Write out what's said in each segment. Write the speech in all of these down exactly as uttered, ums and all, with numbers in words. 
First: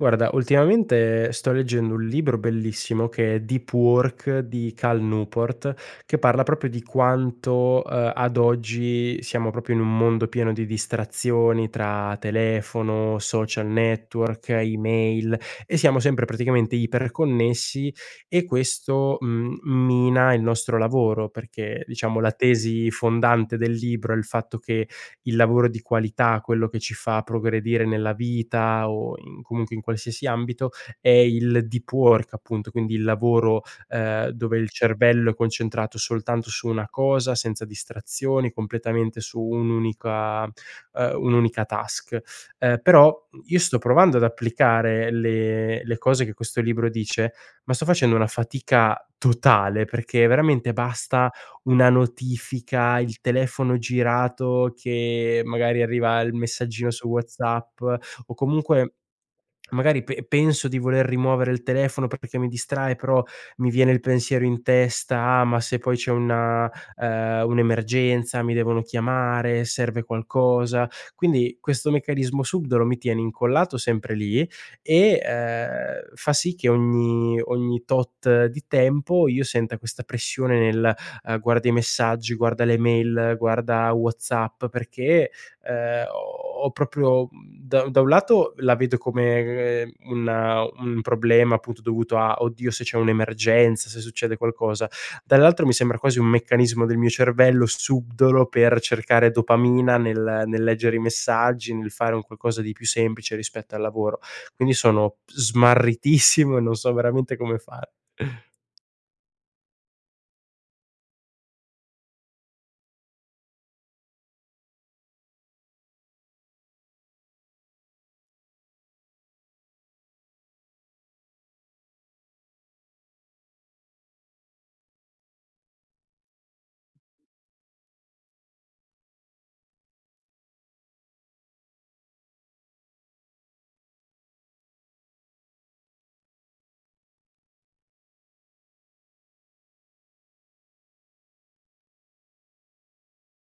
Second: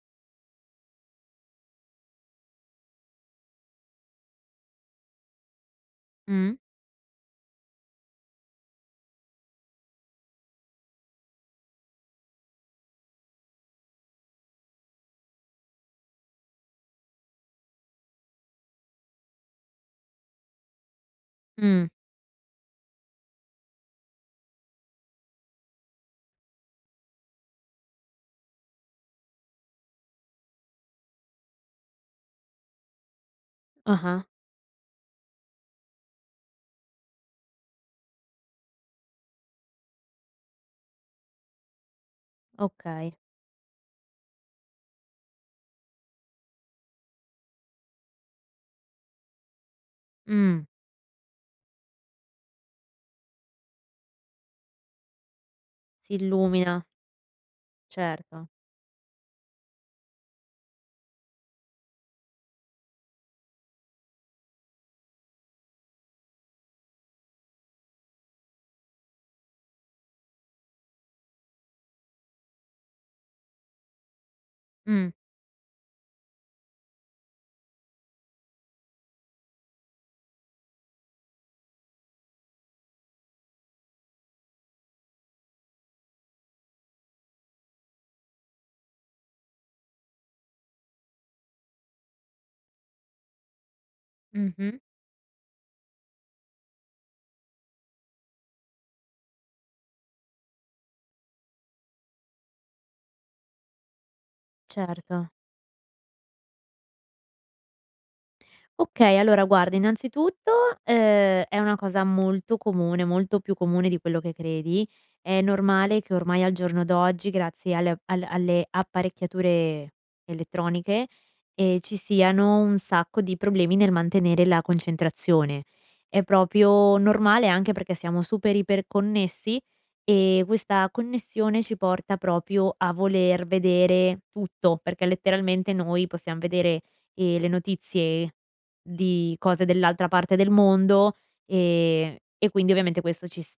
Guarda, ultimamente sto leggendo un libro bellissimo che è Deep Work di Cal Newport, che parla Mh. proprio di quanto, ehm, ad oggi siamo propio in un mondo pieno di distrazioni tra telefono, social network, email e siamo sempre praticamente iperconnessi e questo m mina il nostro lavoro, perché Mh. la tesi fondante del libro è il fatto che il lavoro di qualità, quello che ci fa progredire nella vita o in comunque in qualsiasi ambito, è il deep work, appunto, quindi il lavoro, Ah-ah. ehm, dove il cervello è concentrato soltanto su una cosa, senza distrazioni, completamente su un'unica, ehm, un'unica task. Ehm, Okay. però, mhmm, io sto provando ad applicare le le cose che questo libro dice, ma sto facendo una fatica totale, perché Mh. veramente basta una notifica, il telefono girato, che magari arriva il S'illumina. messaggino su WhatsApp o Certo. comunque magari pe penso di voler rimuovere il telefono, pe pe che mi distrae, però mi viene il pensiero in testa: “Ma se poi c'è una, ehm, un'emergenza, mi devono chiamare, serve qualcosa?”. Quindi questo meccanismo subdolo mi tiene incollato sempre lì Mh. e, ehm, fa sì che ogni ogni tot di tempo io senta questa pressione nel, uhm, guarda i messaggi, guarda le mail, guarda WhatsApp, perché, ehm, ho ho proprio, mhmm, da da un lato la vedo come una un problema appunto dovuto a: "Oddio, se c'è un'emergenza, se succede Mh-mh. qualcosa". Dall'altro mi sembra quasi un meccanismo del mio cervello subdolo per cercare dopamina nel nel leggere i messaggi, nel fare un qualcosa di più semplice rispetto al lavoro. Quindi sono Certo. smarritissimo e non so veramente come fare. Okay, allora, guarda, innanzitutto, ehm, è una cosa molto comune, molto più comune di quello che credi. È normale che ormai, al giorno d'oggi, grazie alle al alle apparecchiature elettroniche, ehm, ci siano un sacco di problemi nel mantenere la concentrazione. È propio normale, anche perché siamo super iper-connessi e questa connessione ci porta propio a voler vedere tutto, perché letteralmente noi possiam vedere, ehm, le notizie di cose dell'altra parte del mondo, ehm, e quindi ovviamente questo ci s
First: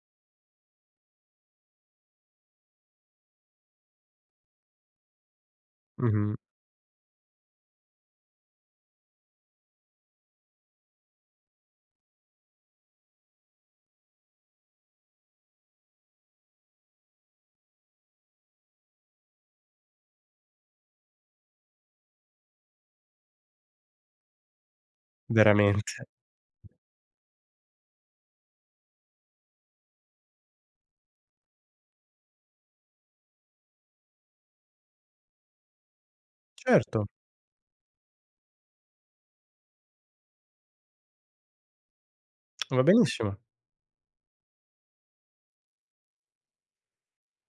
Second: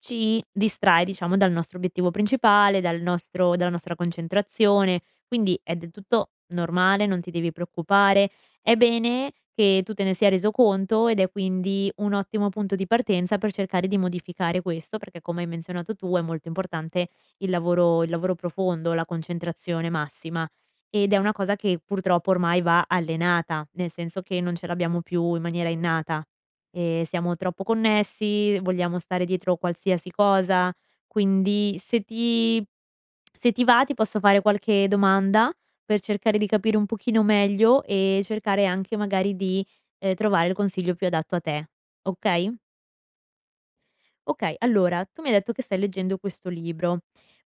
ci distrae, diciamo, dal nostro obiettivo principale, dal nostro dalla nostra concentrazione. Quindi è del tutto Mh-mh. normale, non ti devi preoccupare, è bene che tu te ne sia reso conto, ed è quindi un ottimo punto di partenza per cercare di modificare questo, perché come hai menzionato tu è molto importante il lavoro il lavoro profondo, la concentrazione massima. Ed è una cosa che purtroppo ormai va allenata, nel senso che non ce l'abbiamo più in maniera Veramente. innata e siamo troppo connessi, vogliamo stare dietro qualsiasi cosa, quindi se ti se ti va ti posso fare qualche domanda, per cercare di capire un Certo. pochino meglio e cercare anche magari di, ehm, trovare il consiglio più adatto a te. Okay? Va benissimo. Okay, allora, tu mi hai detto che stai leggendo questo libro,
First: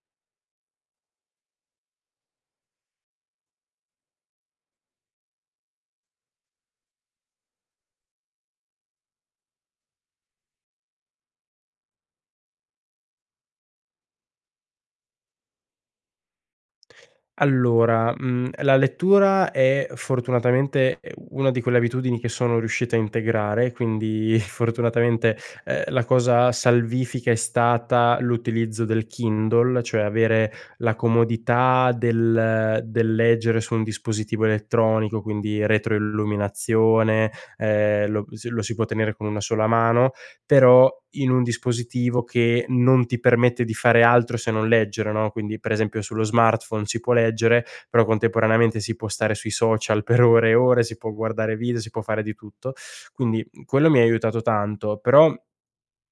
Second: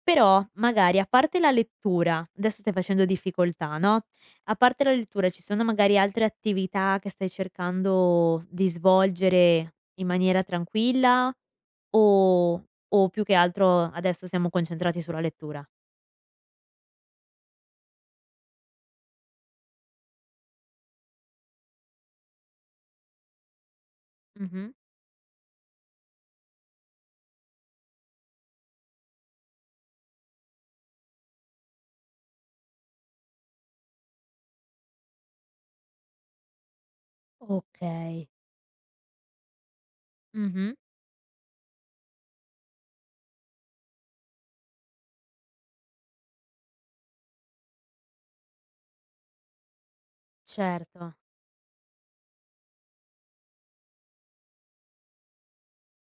però, magari, a parte la lettura adesso stai facendo difficoltà, no a parte la lettura, ci sono magari altre attività che stai cercando di svolgere in maniera tranquilla o o più che altro adesso siamo concentrati sulla lettura? Allora, mhmm, la lettura è fortunatamente, ehm, una di quelle abitudini che sono riuscito a integrare, quindi, Mh-mh. fortunatamente, ehm, la cosa salvifica è stata l'utilizzo del Kindle, cioè avere la comodità del del leggere su un dispositivo elettronico, quindi retroilluminazione, ehm, lo Okay. si lo si può tenere con una sola mano, Mh-mh. però in un dispositivo che non ti permette di fare altro se non leggere, no, quindi, per esempio, sullo smartphone si può leggere, però contemporaneamente si può stare sui social per ore e ore, si può Certo. guardare video, si può fare di tutto. Quindi, mhmm, quello mi ha aiutato tanto, però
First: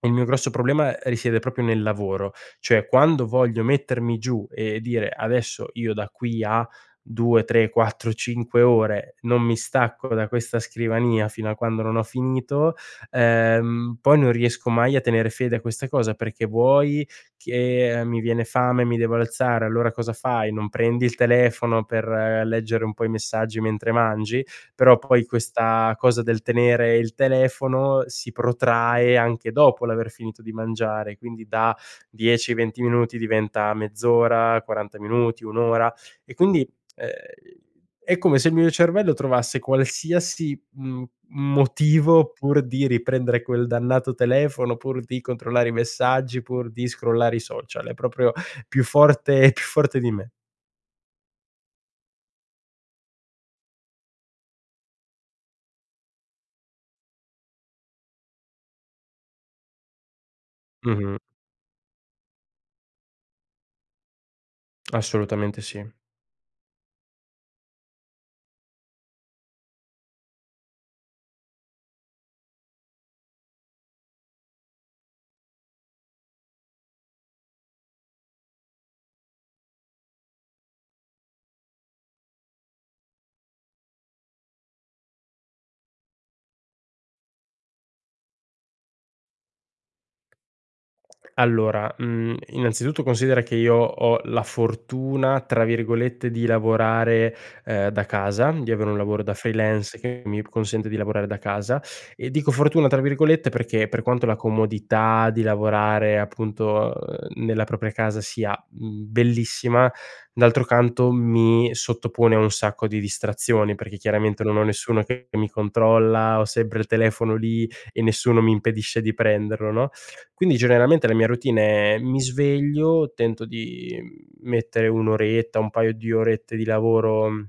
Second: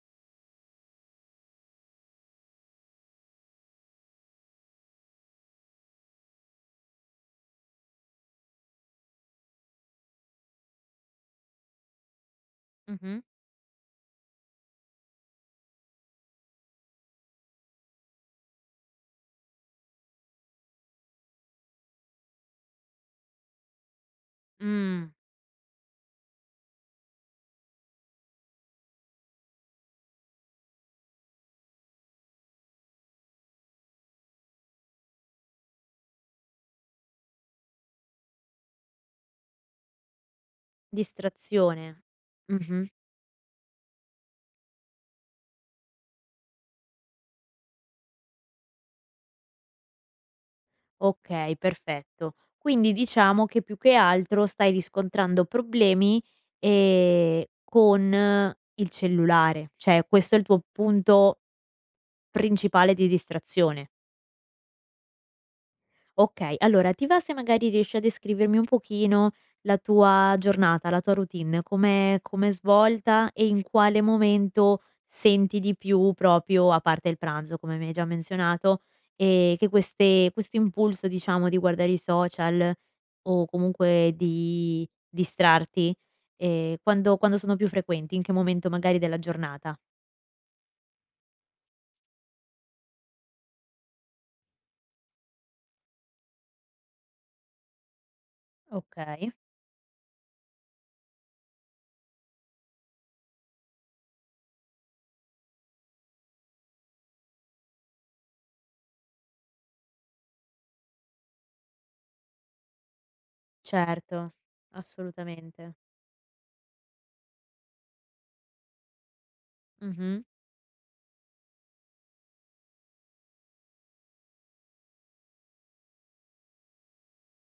il mio grosso problema risiede proprio nel lavoro. ceh quando voglio mettermi giù e dire: “Adesso io da qui a due, tre, quattro, cinque ore, non mi stacco da questa scrivania fino a quando non ho finito”, Mh-mh. ehm, poi non riesco mai a tenere fede a questa cosa perché vuoi che, ehm, mi viene fame, mi devo alzare, allora cosa fai? Non prendi il telefono per leggere un po' i messaggi mentre mangi? Però Mh. poi questa cosa del tenere il telefono si protrae anche dopo l'aver finito di mangiare, quindi da dieci, venti minuti diventa mezz'ora, quaranta minuti, un ora. E, quindi, ehm, è come se il mio cervello trovasse qualsiasi m Distrazione, motivo pur di mh-mh. riprendere quel dannato telefono, pur di controllare i messaggi, pur di scrollare i social. È proprio più forte è più forte di me. Okay, perfetto. Quindi diciamo che, più che altro, stai riscontrando problemi, ehm, con il cellulare, ceh questo è il tuo Mh-mh. punto principale di distrazione. Assolutamente sì. Okay, allora, ti va se magari riesci a descrivermi un pochino la tua giornata, la tua routine, come com'è svolta e in quale momento senti di più propio, a parte il pranzo, come mi hai già menzionato, ehm, che queste questo impulso, diciamo, di guardare i social, o comunque di distrarti ehm, quando quando sono più frequenti, in che momento magari della giornata? Allora, mhmm, innanzitutto, considera che io ho la fortuna, tra virgolette di "lavorare", ehm, "da casa", di avere un lavoro Okay. da freelance, che mi consente di lavorare da casa, e dico "fortuna", tra virgolette, perché per quanto la comodità di lavorare, appunto, uhm, nella propria casa sia, mhmm, bellissima, d'altro canto, mi sottopone a un sacco di distrazioni, perché, Certo, chiaramente, non ho nessuno che mi assolutamente. controlla, ho sempre il telefono lì e nessuno mi impedisce di prenderlo, no? Mh-mh. Quindi generalmente la mia routine è: mi sveglio, tento di, mhmm, mettere un oretta, un paio di orette di lavoro, mhmm,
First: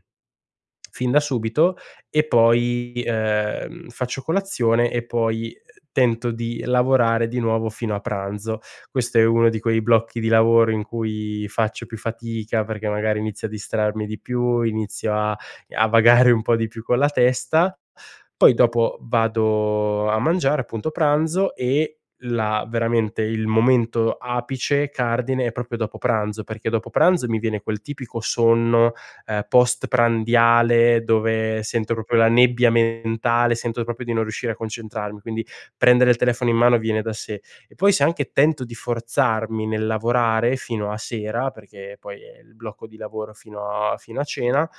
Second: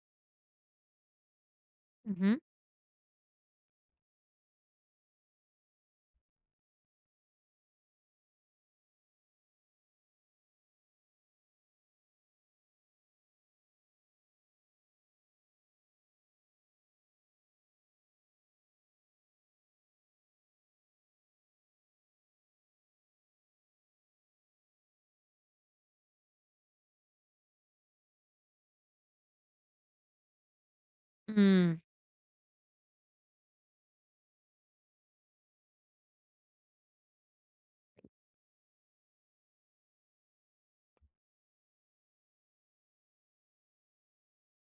fin da subito e Mh-mh. poi, ehm, faccio colazione, e poi tento di lavorare di nuovo fino a pranzo. Questo è uno di quei blocchi di lavoro in cui faccio più fatica, perché magari inizio a distrarmi di più, inizio a a vagare un po' di più con la testa. Poi dopo vado a mangiare, appunto, pranzo e la veramente il momento apice, cardine, è propio dopo pranzo perché dopo pranzo mi viene quel tipico sonno, ehm, postprandiale dove Mh. sento propio la nebbia mentale, sento propio di non riuscire a concentrarmi, quindi prendere il telefono in mano viene da sé. E poi se anche tento di forzarmi nel lavorare fino a sera, perché poi è il blocco di lavoro fino a fino a cena,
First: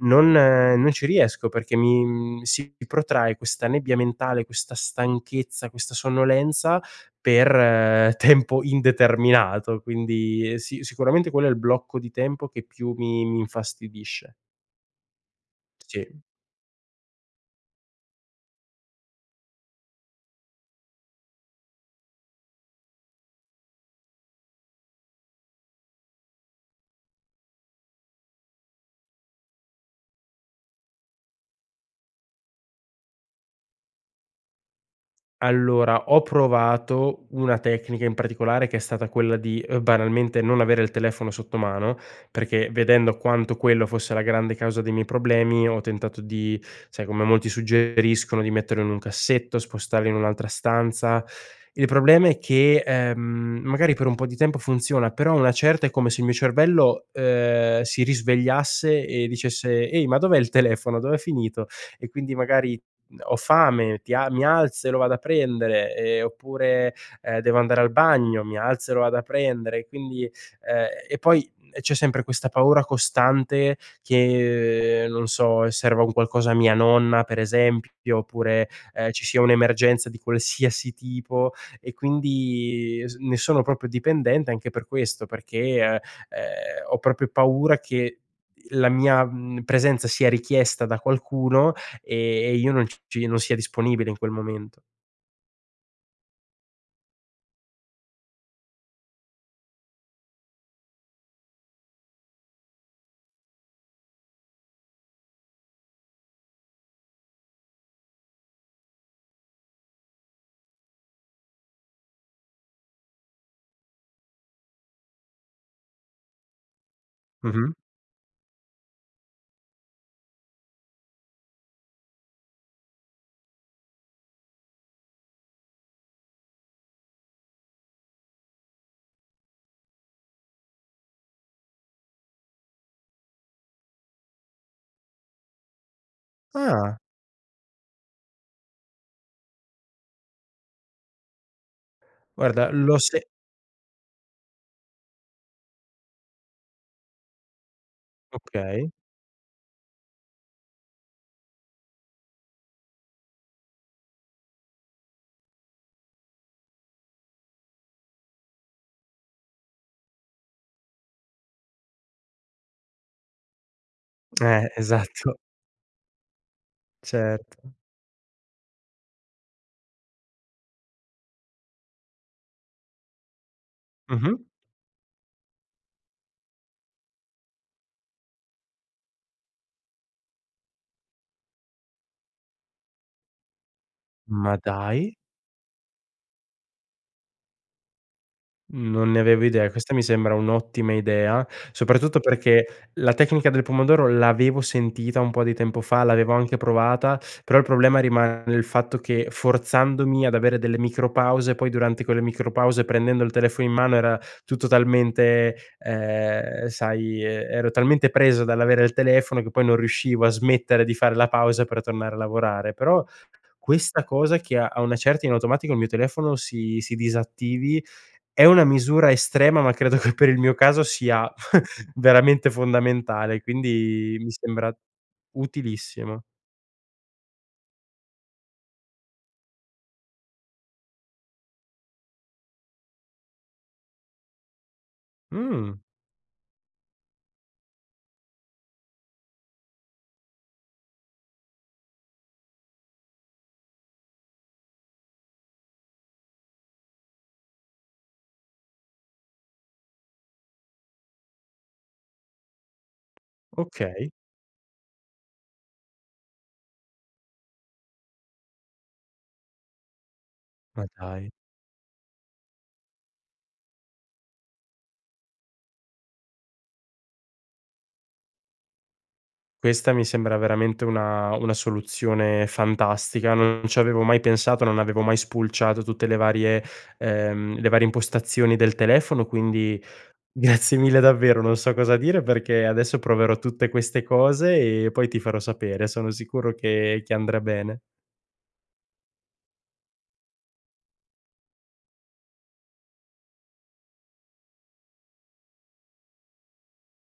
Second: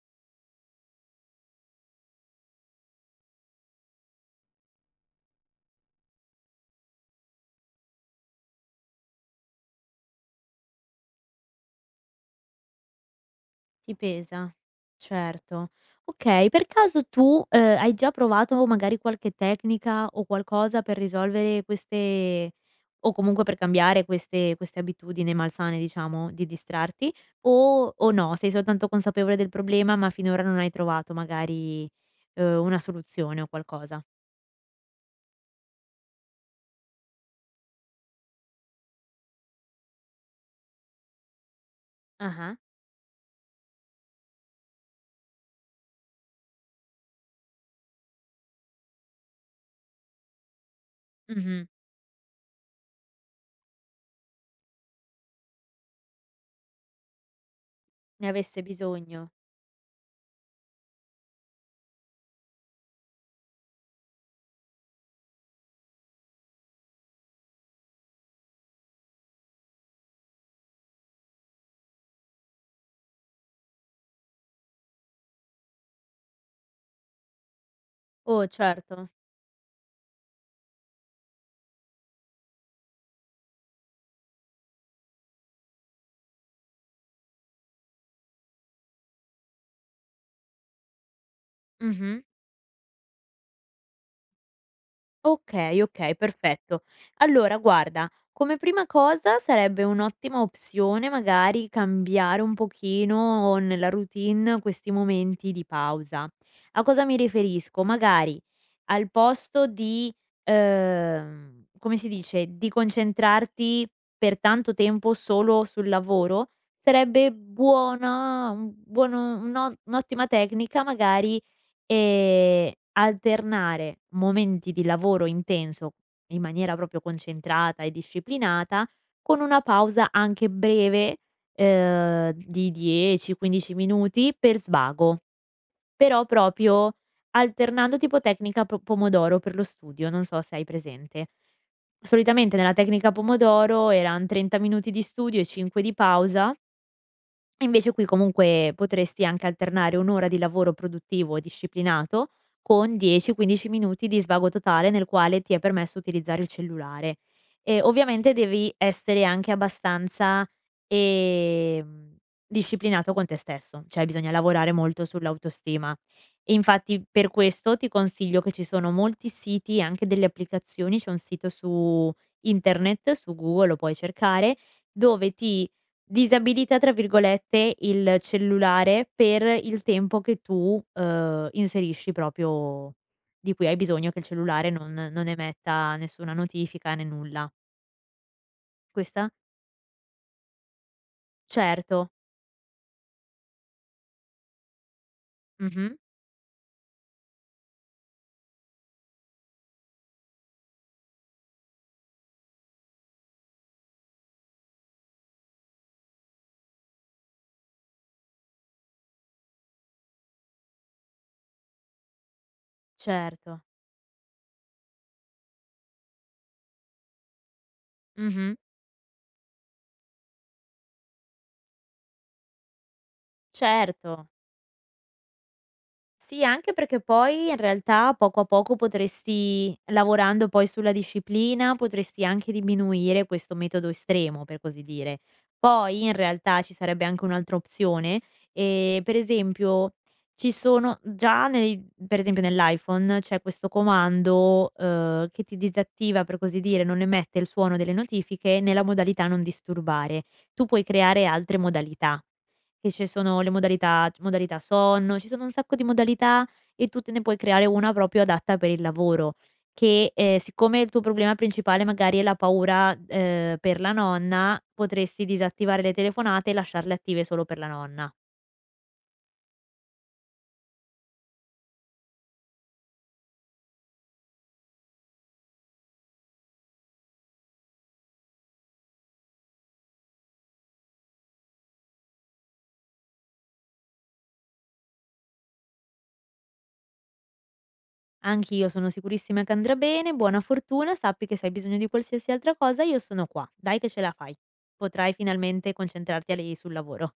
non non ci riesco perché mi mhmm, si protrae questa nebbia mentale, questa stanchezza, questa sonnolenza per tempo indeterminato, quindi sì, sicuramente quello è il blocco di tempo che più mi mi Ti infastidisce. pesa, certo, Sì. okay. Per caso tu, ehm, hai già provato, magari, qualche tecnico o qualcosa per risolvere queste o comunque per cambiare queste queste abitudini malsane, diciamo, di distrarti o o no? Sei soltanto consapevole del problema, ma finora non hai trovato, magari, uhm, una soluzione o qualcosa? Allora, ho provato una tecnica in particolare che è stata quella di, uhm, banalmente non avere il telefono sotto mano, Mh-mh. perché vedendo quanto quello fosse la grande causa dei miei problemi, ho tentato di sai com'è, molti suggeriscono di metterlo in un cassetto, di spostarla in un'altra stanza. Mh-mh. Il problema è che, ehm, magari per un po' di tempo funziona, però a una certa è come se il mio cervello, ehm, si Ne avesse risvegliasse e bisogno. dicesse: "Ehi, ma dov'è il telefono? Dov'è finito?" e, quindi, magari, mhmm, ho fame, ti a mi alzo e lo vado a prendere, ehm, oppure, ehm, devo andare al bagno, mi alzo e lo vado a prendere, e quindi ehm, e poi, uhm, c'è sempre questa paura costante che, non so, serva un qualcosa a mia nonna, per esempio, Oh, oppure, certo. ehm, ci sia un'emergenza di qualsiasi tipo e quindi es ne sono propio dipendente anche per questo, perché, è uhm, ho proprio paura che la mia, mhmm, presenza sia richiesta da qualcuno e Mh-mh. e io non ci non sia disponibile in quel momento. Okay, okay, perfetto. Allora, guarda, come prima cosa sarebbe un'ottima opzione, magari, cambiare un pochino nella routine questi momenti di pausa. A cosa mi riferisco? Magari al posto di, uhm, come si dice, di concentrarti per tanto tempo solo sul lavoro, sarebbe Mh-mh. buona uhm, buon un un'o un'ottima tecnica magari, ehm, alternare momenti di lavoro intenso in maniera propio concentrata e disciplinata con una pausa anche breve, ehm, di dieci, quindici minuti per svago, però propio Ah. alternando, tipo tecnica po pomodoro per lo studio, non so se hai presente. Solitamente Guarda nella l'ho tecnica se pomodoro eran trenta minuti di studio e cinque di pausa invece qui comunque Okay. potresti anche alternare un'ora di lavoro produttivo disciplinato con dieci, quindici minuti di svago totale, nel quale ti è permesso utilizzare il cellulare e, ovviamente, devi essere anche abbastanza, ehm, disciplinato con te stesso, ceh bisogna Eh, lavorare molto esatto. sull'autostima, infatti per Certo. questo ti consiglio che ci sono molti siti e anche delle applicazioni, c'è un sito su internet, su Google lo puoi Mh-mh. cercare, dove ti "disabilita", tra virgolette, il cellulare per il tempo che tu, uhm, inserisci, propio di cui hai bisogno che il Ma cellulare non dai. non emetta nessuna notifica, né nulla. Mhmm, non ne Questa avevo idea, questa mi sembra un'ottima idea, Certo. soprattutto perché la tecnica del pomodoro l'avevo sentita un po' di tempo Mh-mh. fa, l'avevo anche provata, però il problema rimane il fatto che forzandomi ad avere delle micro pause, poi durante quelle micro pause, prendendo il telefono in mano, era tutto talmente, ehm, sai, ehm, ero talmente preso dall'avere il telefono che poi non riuscivo a smettere di fare la pausa per tornare a lavorare. Però Certo. questa cosa che a a una certa in automatico il mio telefono si si disattivi è Mh-mh. una misura estrema, ma credo che per il mio caso sia veramente fondamentale, quindi Certo. mi sembra utilissima. Sì, anche perché poi, in realtà, poco a poco, potresti lavorando poi sulla disciplina, potresti anche diminuire questo metodo estremo, per così dire, Mh. poi, in realtà, ci sarebbe anche un'altra opzione, ehm, per esempio ci sono già nei per esempio nell'iPhone c'è questo comando, uhm, che ti disattiva, per così dire, non emette il suono delle notifiche nella modalità non disturbare. Tu puoi creare altre modalità: che ci sono le modalità Okay. c modalità sonno, ci sono un sacco di modalità e tu te ne puoi creare una proprio adatta per il lavoro che, ehm, siccome Ma il tuo dai. problema principale magari è la paura, ehm, per la nonna, potresti disattivare le telefonate e lasciarle attive solo per la nonna. Questa mi sembra veramente una una soluzione fantastica. Non ci avevo mai pensato, non avevo mai spulciato tutte le varie ehm, le varie impostazioni del telefono. Quindi grazie mille davvero, non so cosa dire perché adesso proverò tutte queste cose e poi ti farò sapere. Sono sicuro che che andrà bene. Anch'io sono sicurissima che andrà bene. Buona fortuna, sappi che se hai bisogno di qualsiasi altra cosa io sono qua. Dai che ce la fai! Potrai finalmente concentrarti a li sul lavoro.